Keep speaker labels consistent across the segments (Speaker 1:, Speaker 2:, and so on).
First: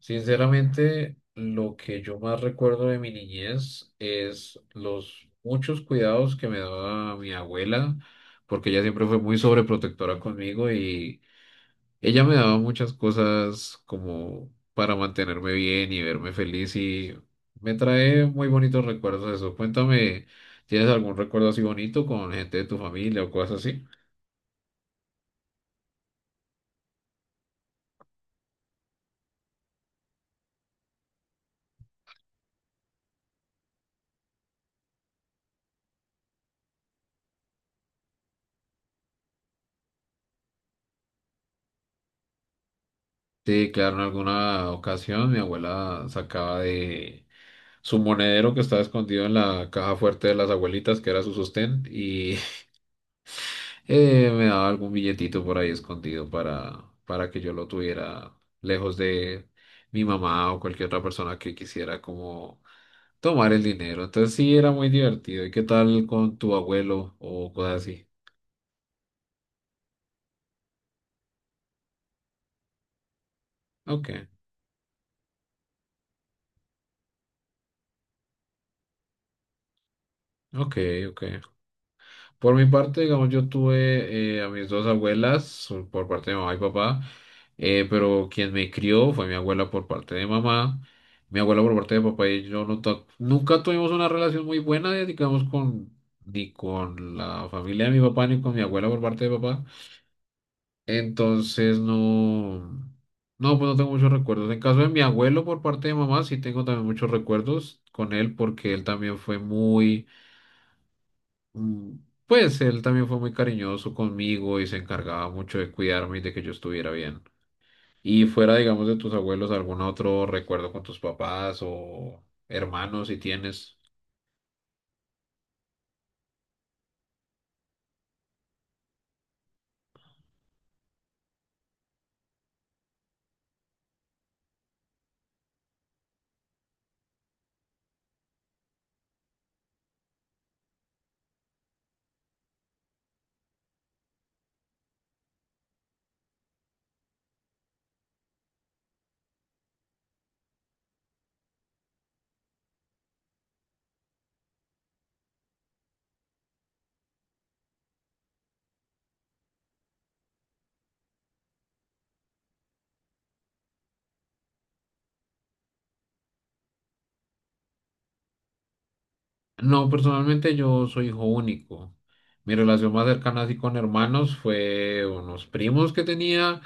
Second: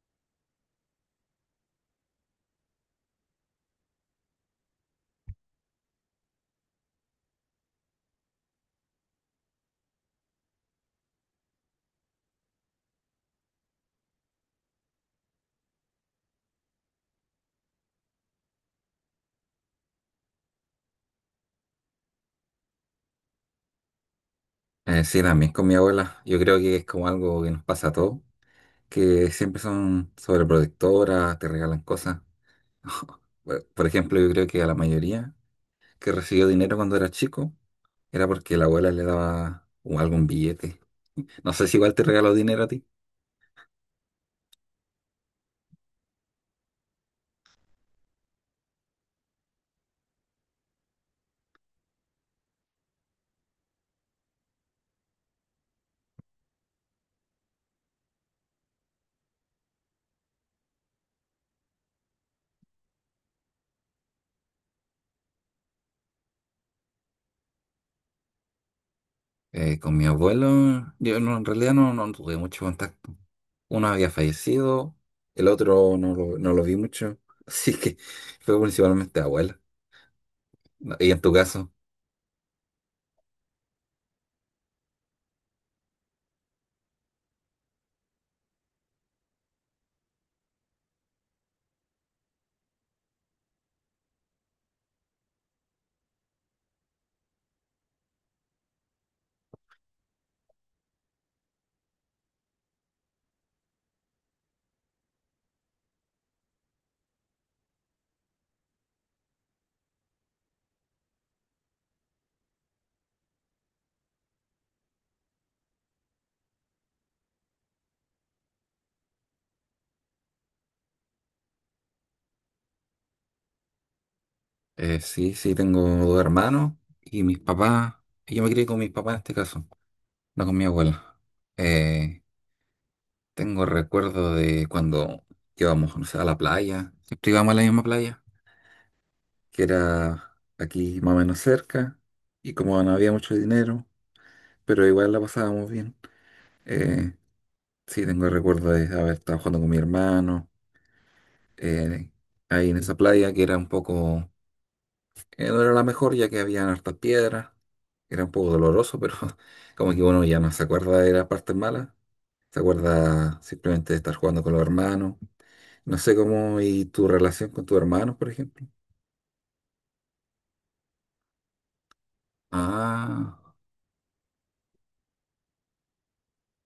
Speaker 1: Sinceramente, lo que yo más recuerdo de mi niñez es los muchos cuidados que me daba mi abuela, porque ella siempre fue muy sobreprotectora conmigo y ella me daba muchas cosas como para mantenerme bien y verme feliz y me trae muy bonitos recuerdos de eso. Cuéntame, ¿tienes algún recuerdo así bonito con gente de tu familia o cosas así?
Speaker 2: Sí, también con mi abuela. Yo creo que es como algo que nos pasa a todos, que siempre son sobreprotectoras, te regalan cosas. Por ejemplo, yo creo que a la mayoría que recibió dinero cuando era chico era porque la abuela le daba algún billete. No sé si igual te regaló dinero a ti.
Speaker 1: Sí, claro, en alguna ocasión mi abuela sacaba de su monedero que estaba escondido en la caja fuerte de las abuelitas, que era su sostén, y me daba algún billetito por ahí escondido para que yo lo tuviera lejos de mi mamá o cualquier otra persona que quisiera como tomar el dinero. Entonces sí, era muy divertido. ¿Y qué tal con tu abuelo o cosas así?
Speaker 2: Con mi abuelo, yo no- en realidad no, no tuve mucho contacto. Uno
Speaker 1: Ok,
Speaker 2: había fallecido, el otro no lo vi mucho. Así que fue principalmente abuela.
Speaker 1: ok,
Speaker 2: No, y en
Speaker 1: ok.
Speaker 2: tu caso.
Speaker 1: Por mi parte, digamos, yo tuve a mis dos abuelas o por parte de mamá y papá, pero quien me crió fue mi abuela por parte de mamá. Mi abuela por parte de papá y yo nunca tuvimos una relación muy buena, digamos, con ni con la familia de mi papá ni con mi abuela por parte de papá. Entonces no, no, pues no tengo muchos recuerdos. En caso de mi abuelo por parte de mamá, sí tengo también muchos recuerdos con él porque él también fue muy... Mm. Pues él también fue muy cariñoso conmigo y se encargaba mucho de cuidarme y de que yo estuviera bien. Y fuera, digamos, de tus abuelos, ¿algún otro recuerdo con tus papás o hermanos si tienes?
Speaker 2: Sí, sí, tengo 2 hermanos y mis papás. Yo me crié con mis papás en este caso, no con mi abuela. Eh, Tengo recuerdo de cuando íbamos, no sé, a la playa. Siempre íbamos a la misma playa, que era aquí más o menos cerca. Y como no había mucho dinero, pero igual la pasábamos bien. Eh, sí, tengo recuerdo de haber estado jugando con mi hermano eh, ahí en esa playa que era un poco que no era la mejor ya que había hartas piedras, era un poco doloroso, pero como que uno ya no se acuerda de las partes malas, se acuerda simplemente de estar jugando con los hermanos, no sé cómo, y tu relación con tus hermanos, por ejemplo.
Speaker 1: No, personalmente yo soy hijo único. Mi relación más
Speaker 2: Ah,
Speaker 1: cercana así con hermanos fue unos primos que tenía,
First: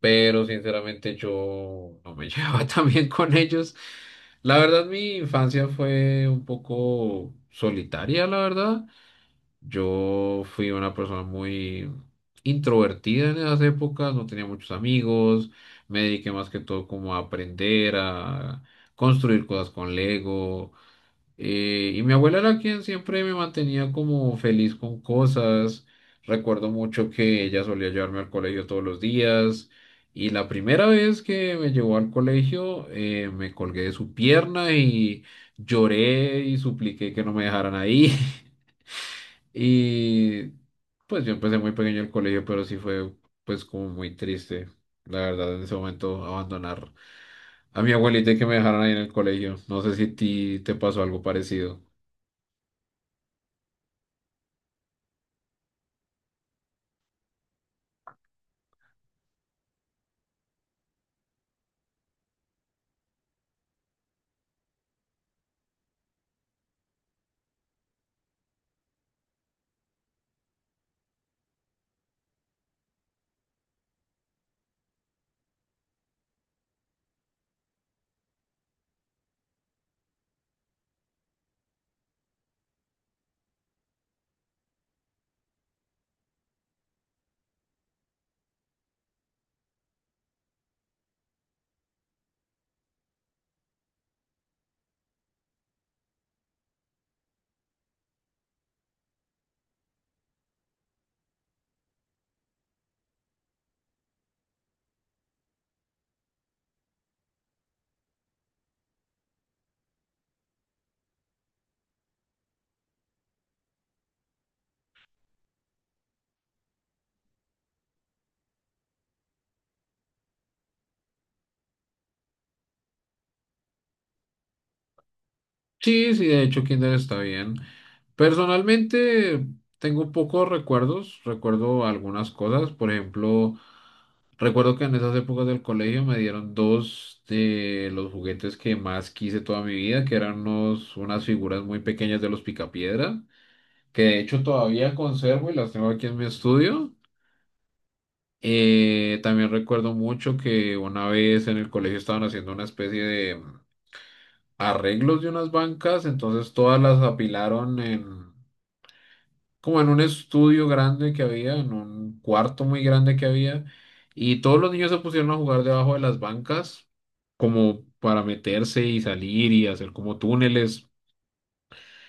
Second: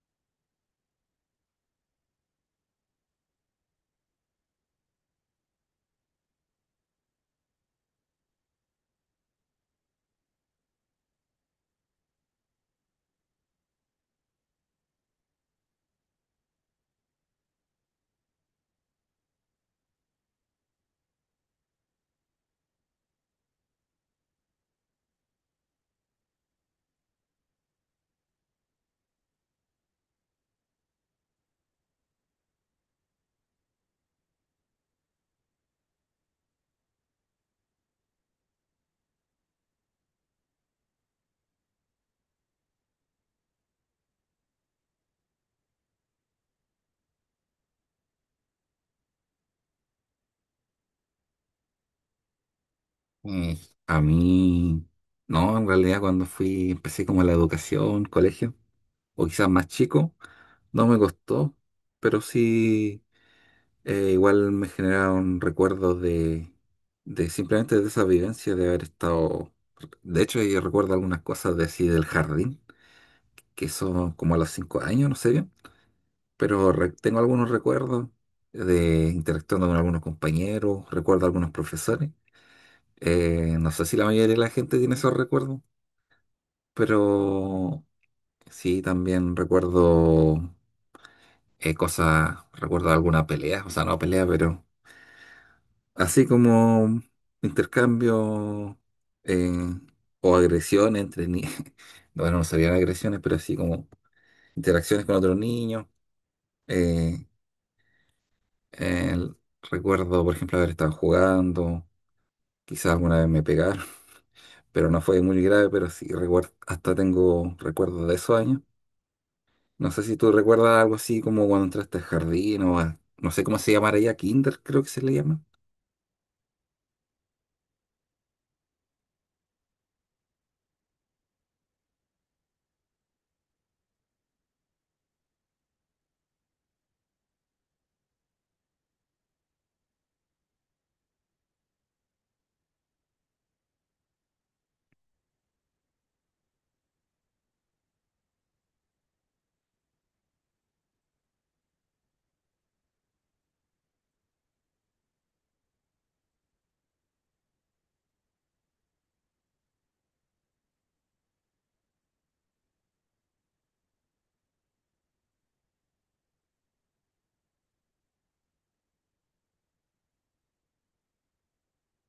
Speaker 1: pero sinceramente yo no me llevaba tan bien con ellos. La verdad, mi infancia fue un poco solitaria, la verdad. Yo fui una persona muy introvertida en esas épocas, no tenía muchos amigos, me dediqué más que todo como a aprender, a construir cosas con Lego. Y mi abuela era quien siempre me mantenía como feliz con cosas. Recuerdo mucho que ella solía llevarme al colegio todos los días. Y la primera vez que me llevó al colegio, me colgué de su pierna y lloré y supliqué que no me dejaran ahí. Y pues yo empecé muy pequeño el colegio, pero sí fue pues como muy triste, la verdad, en ese momento abandonar a mi abuelita y que me dejaron ahí en el colegio. No sé si a ti te pasó algo parecido.
Speaker 2: eh, a mí, no, en realidad cuando fui, empecé como la educación, colegio, o quizás más chico, no me costó, pero sí. Igual me generaron recuerdos de simplemente de esa vivencia de haber estado. De hecho, yo recuerdo algunas cosas de así del jardín, que son como a los 5 años, no sé bien, pero tengo algunos recuerdos de interactuando con algunos compañeros, recuerdo algunos profesores. No sé si la mayoría de la gente tiene esos recuerdos, pero sí, también recuerdo cosas, recuerdo alguna pelea, o sea, no pelea, pero así como intercambio eh, o agresiones entre niños. Bueno, no serían agresiones, pero así como interacciones con otros niños. Eh, el- Recuerdo, por ejemplo, haber estado jugando. Quizás alguna vez me pegaron, pero no fue muy grave, pero sí recuerdo, hasta tengo recuerdos de esos años. No sé si tú recuerdas algo así como cuando entraste al jardín o no sé cómo se llamará ya, kinder creo que se le llama.
Speaker 1: Sí, sí, de hecho kinder está bien. Personalmente tengo pocos recuerdos, recuerdo algunas cosas, por ejemplo, recuerdo que en esas épocas del colegio me dieron dos de los juguetes que más quise toda mi vida, que eran unas figuras muy pequeñas de los Picapiedra, que de hecho todavía conservo y las tengo aquí en mi estudio. También recuerdo mucho que una vez en el colegio estaban haciendo una especie de arreglos de unas bancas, entonces todas las apilaron en como en un estudio grande que había, en un cuarto muy grande que había, y todos los niños se pusieron a jugar debajo de las bancas como para meterse y salir y hacer como túneles.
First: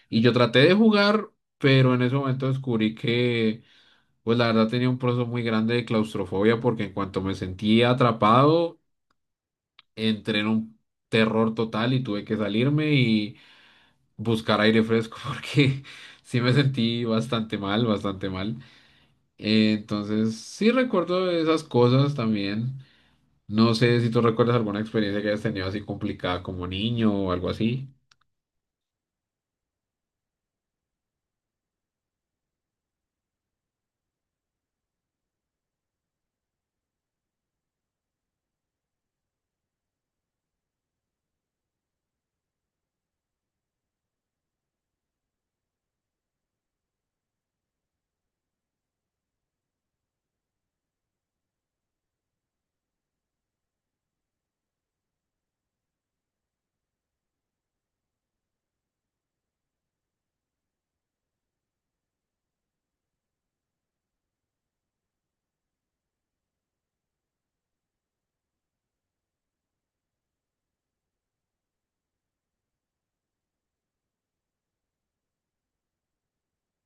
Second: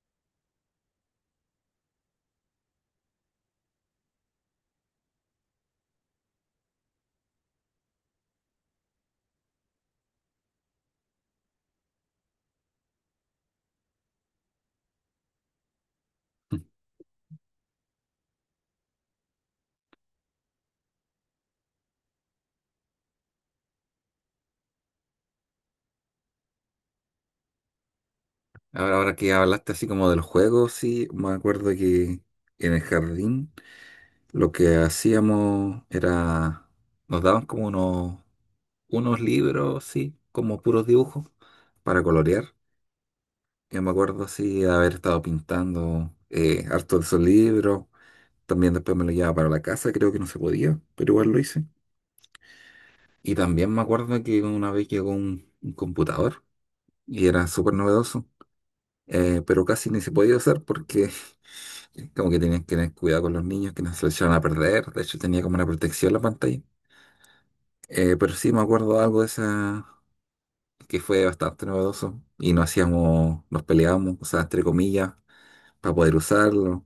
Speaker 1: Y yo traté de jugar, pero en ese momento descubrí que... Pues la verdad tenía un proceso muy grande de claustrofobia porque en cuanto me sentí atrapado, entré en un terror total y tuve que salirme y buscar aire fresco porque sí me sentí bastante mal, bastante mal. Entonces sí recuerdo esas cosas también. No sé si tú recuerdas alguna experiencia que hayas tenido así complicada como niño o algo así.
Speaker 2: Ahora que hablaste así como de los juegos, sí, me acuerdo que en el jardín lo que hacíamos era, nos daban como unos libros, sí, como puros dibujos para colorear. Yo me acuerdo así de haber estado pintando harto de esos libros. También después me lo llevaba para la casa, creo que no se podía, pero igual lo hice. Y también me acuerdo que una vez llegó un computador y era súper novedoso, pero casi ni se podía usar porque como que tenían que tener cuidado con los niños que no se los echaban a perder. De hecho, tenía como una protección la pantalla. Pero sí me acuerdo de algo de esa que fue bastante novedoso. Y nos hacíamos, nos peleábamos, o sea, entre comillas, para poder usarlo.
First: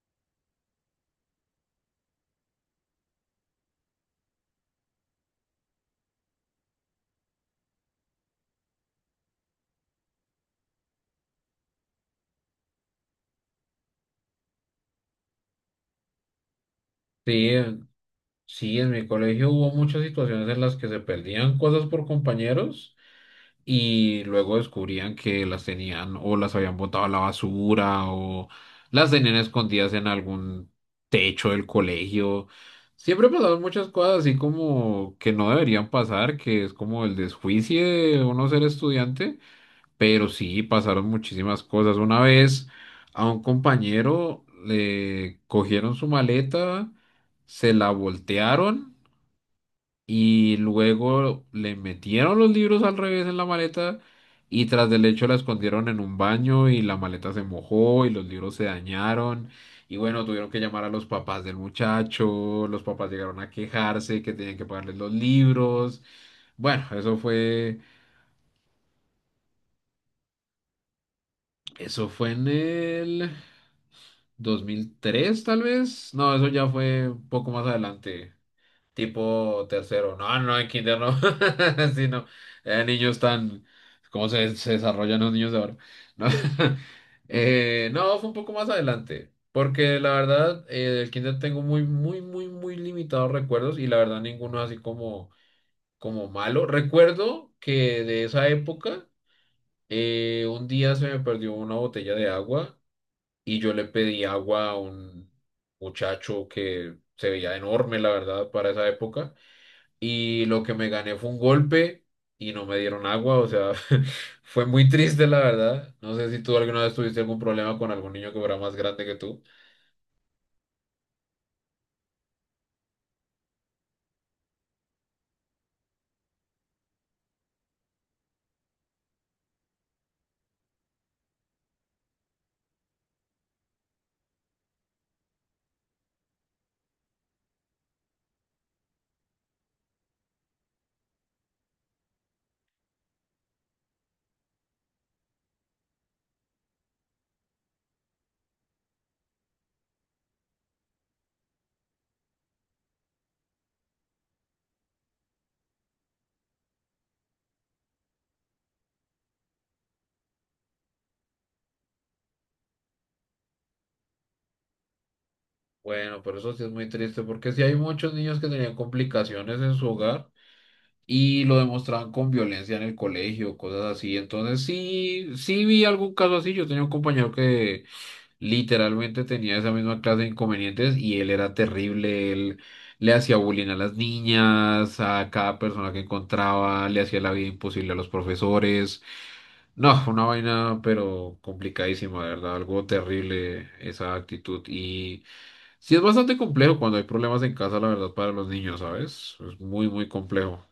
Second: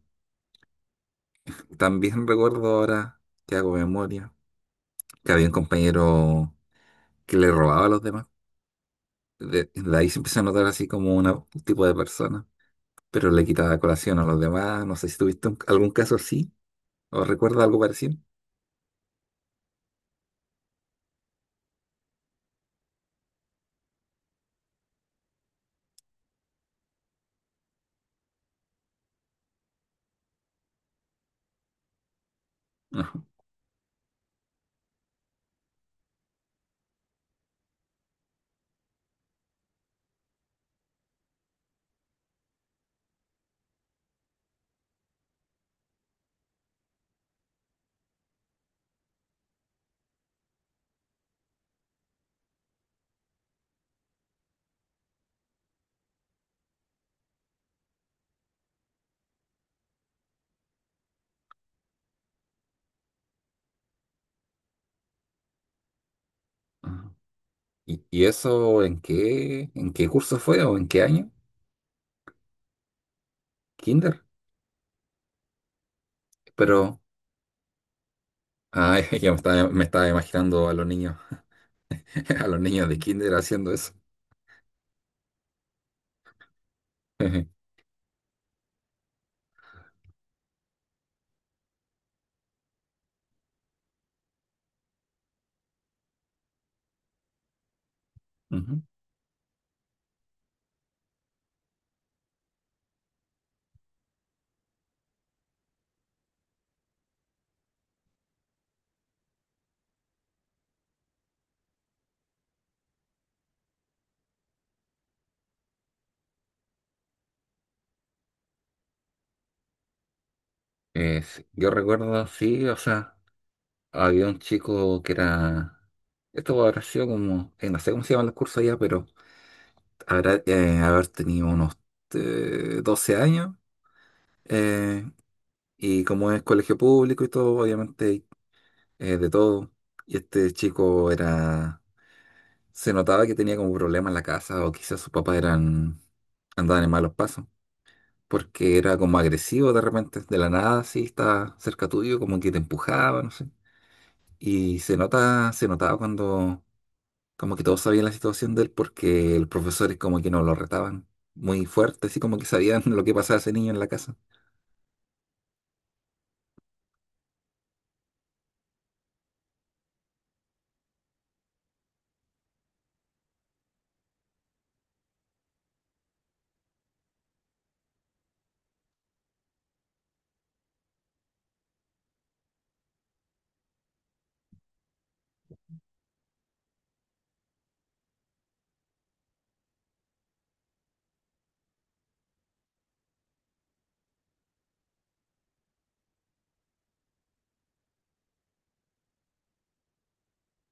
Speaker 2: También recuerdo ahora que hago memoria, que había un compañero que le robaba a los demás. De ahí se empezó a notar así como un tipo de persona, pero le quitaba colación a los demás. No sé si tuviste algún caso así o
Speaker 1: Sí,
Speaker 2: recuerdas algo
Speaker 1: en-
Speaker 2: parecido.
Speaker 1: sí, en mi colegio hubo muchas situaciones en las que se perdían cosas por compañeros, y luego descubrían que las tenían o las habían botado a la basura o las tenían escondidas en algún techo del colegio. Siempre pasaban muchas cosas así como que no deberían pasar, que es como el desjuicio de uno ser estudiante, pero sí pasaron muchísimas cosas. Una vez a un compañero le cogieron su maleta, se la voltearon y luego le metieron los libros al revés en la maleta y tras del hecho la escondieron en un baño y la maleta se mojó y los libros se dañaron. Y bueno, tuvieron que llamar a los papás del muchacho, los papás llegaron a quejarse que tenían que pagarles los libros. Bueno,
Speaker 2: Ajá.
Speaker 1: eso fue,
Speaker 2: ¿ Y eso en en qué curso fue o en qué año?
Speaker 1: Eso fue en el
Speaker 2: ¿Kinder?
Speaker 1: 2003 tal vez. No, eso ya
Speaker 2: Pero,
Speaker 1: fue un poco más adelante.
Speaker 2: ay, ya me
Speaker 1: Tipo
Speaker 2: me estaba
Speaker 1: tercero. No, no, en
Speaker 2: imaginando a los
Speaker 1: kinder
Speaker 2: niños,
Speaker 1: no. Sí, no.
Speaker 2: a los niños de
Speaker 1: Niños
Speaker 2: Kinder
Speaker 1: tan...
Speaker 2: haciendo eso.
Speaker 1: ¿Cómo se, se desarrollan los niños de ahora? No. No, fue un poco más adelante. Porque la verdad, del kinder tengo muy, muy, muy, muy limitados recuerdos y la verdad ninguno así como, como malo. Recuerdo que de esa
Speaker 2: Ujú.
Speaker 1: época, un día se me perdió una botella de agua y yo le pedí agua a un muchacho que se veía enorme, la verdad, para esa época, y lo que me gané fue un golpe y no me dieron agua, o sea, fue muy triste la verdad. No sé si tú alguna vez tuviste algún problema con algún niño que fuera más grande que tú.
Speaker 2: Sí, yo recuerdo, sí, o sea, había un chico que era, esto habrá sido como, no sé cómo se llaman los cursos allá, pero habrá haber tenido unos 12 años, eh, y como es colegio público y todo, obviamente de todo, y este chico era, se notaba que tenía como problemas en la casa o quizás sus papás eran, andaban en malos pasos, porque era como agresivo de repente, de la nada, así, estaba cerca tuyo, como que te empujaba, no sé. Se notaba cuando como que todos sabían la situación de él porque los profesores como que no lo retaban muy fuerte, así como que sabían lo que pasaba a ese niño en la casa.
Speaker 1: Bueno, pero eso sí es muy triste porque sí hay muchos niños que tenían complicaciones en su hogar y lo demostraban con violencia en el colegio, cosas así. Entonces sí, sí vi algún caso así. Yo tenía un compañero que literalmente tenía esa misma clase de inconvenientes y él era terrible, él le hacía bullying a las niñas, a cada persona que encontraba, le hacía la vida imposible a los profesores. No, fue una vaina, pero complicadísima, de verdad, algo terrible esa actitud. Y sí es bastante complejo cuando hay problemas en casa, la verdad, para los niños, ¿sabes? Es muy, muy complejo.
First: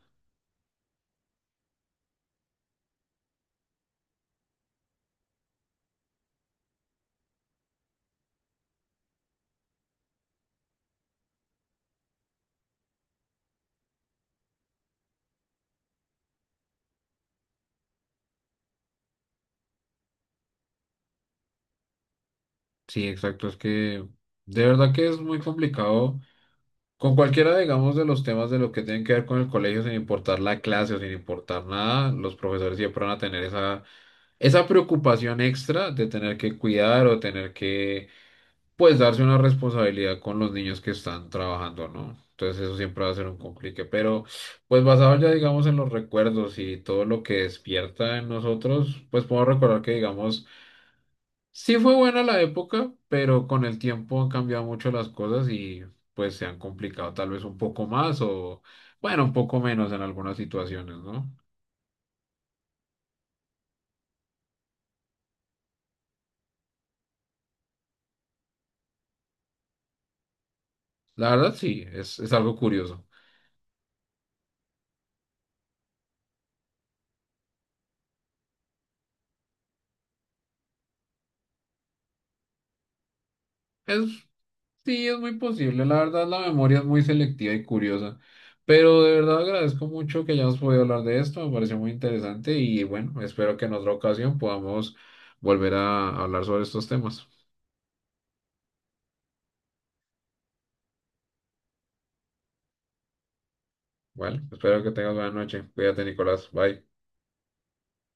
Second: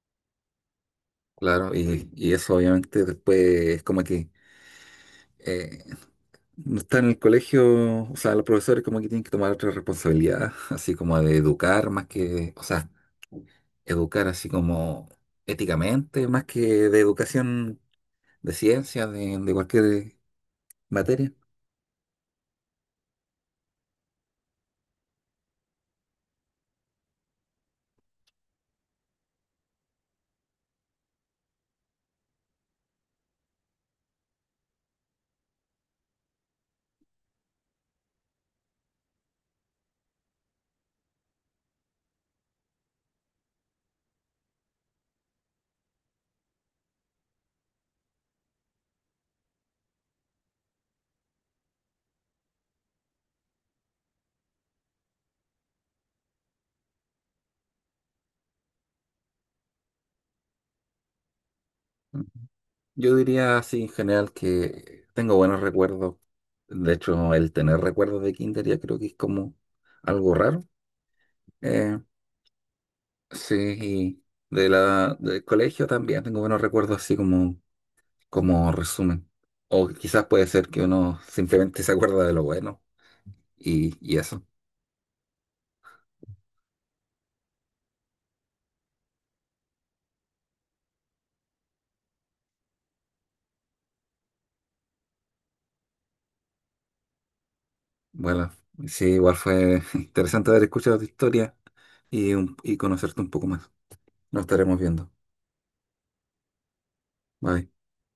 Speaker 2: Claro, y eso obviamente después es como que eh, no está en el colegio, o sea, los profesores como que tienen que tomar otra responsabilidad, así como de educar más que, o sea, educar así como éticamente, más que de educación de ciencia, de cualquier materia.
Speaker 1: Sí, exacto, es que de verdad que es muy complicado. Con cualquiera, digamos, de los temas de lo que tienen que ver con el colegio, sin importar la clase o sin importar nada, los profesores siempre van a tener esa preocupación extra de tener que cuidar o tener que, pues, darse una responsabilidad con los niños que están trabajando, ¿no? Entonces eso siempre va a ser un complique, pero pues basado ya, digamos, en los recuerdos y todo lo que despierta en nosotros, pues podemos recordar que, digamos, sí fue buena la época, pero con el tiempo han cambiado mucho las cosas y pues se han complicado tal vez un poco más o, bueno, un poco menos en algunas situaciones, ¿no?
Speaker 2: Yo diría así en general que tengo buenos recuerdos. De hecho, el tener recuerdos de kinder ya creo que es como algo raro.
Speaker 1: La verdad sí,
Speaker 2: Eh,
Speaker 1: es algo curioso.
Speaker 2: sí, y de del colegio también tengo buenos recuerdos así como como resumen. O quizás puede ser que uno simplemente se acuerda de lo bueno y
Speaker 1: Es,
Speaker 2: eso.
Speaker 1: sí, es muy posible, la verdad la memoria es muy selectiva y curiosa, pero de verdad agradezco mucho que hayamos podido hablar de esto, me pareció muy interesante y bueno, espero que en otra ocasión podamos volver a hablar sobre estos temas.
Speaker 2: Bueno, sí, igual fue interesante haber escuchado tu historia y, y conocerte un poco más. Nos
Speaker 1: Bueno,
Speaker 2: estaremos
Speaker 1: espero que
Speaker 2: viendo.
Speaker 1: tengas buena noche. Cuídate, Nicolás. Bye.
Speaker 2: Bye.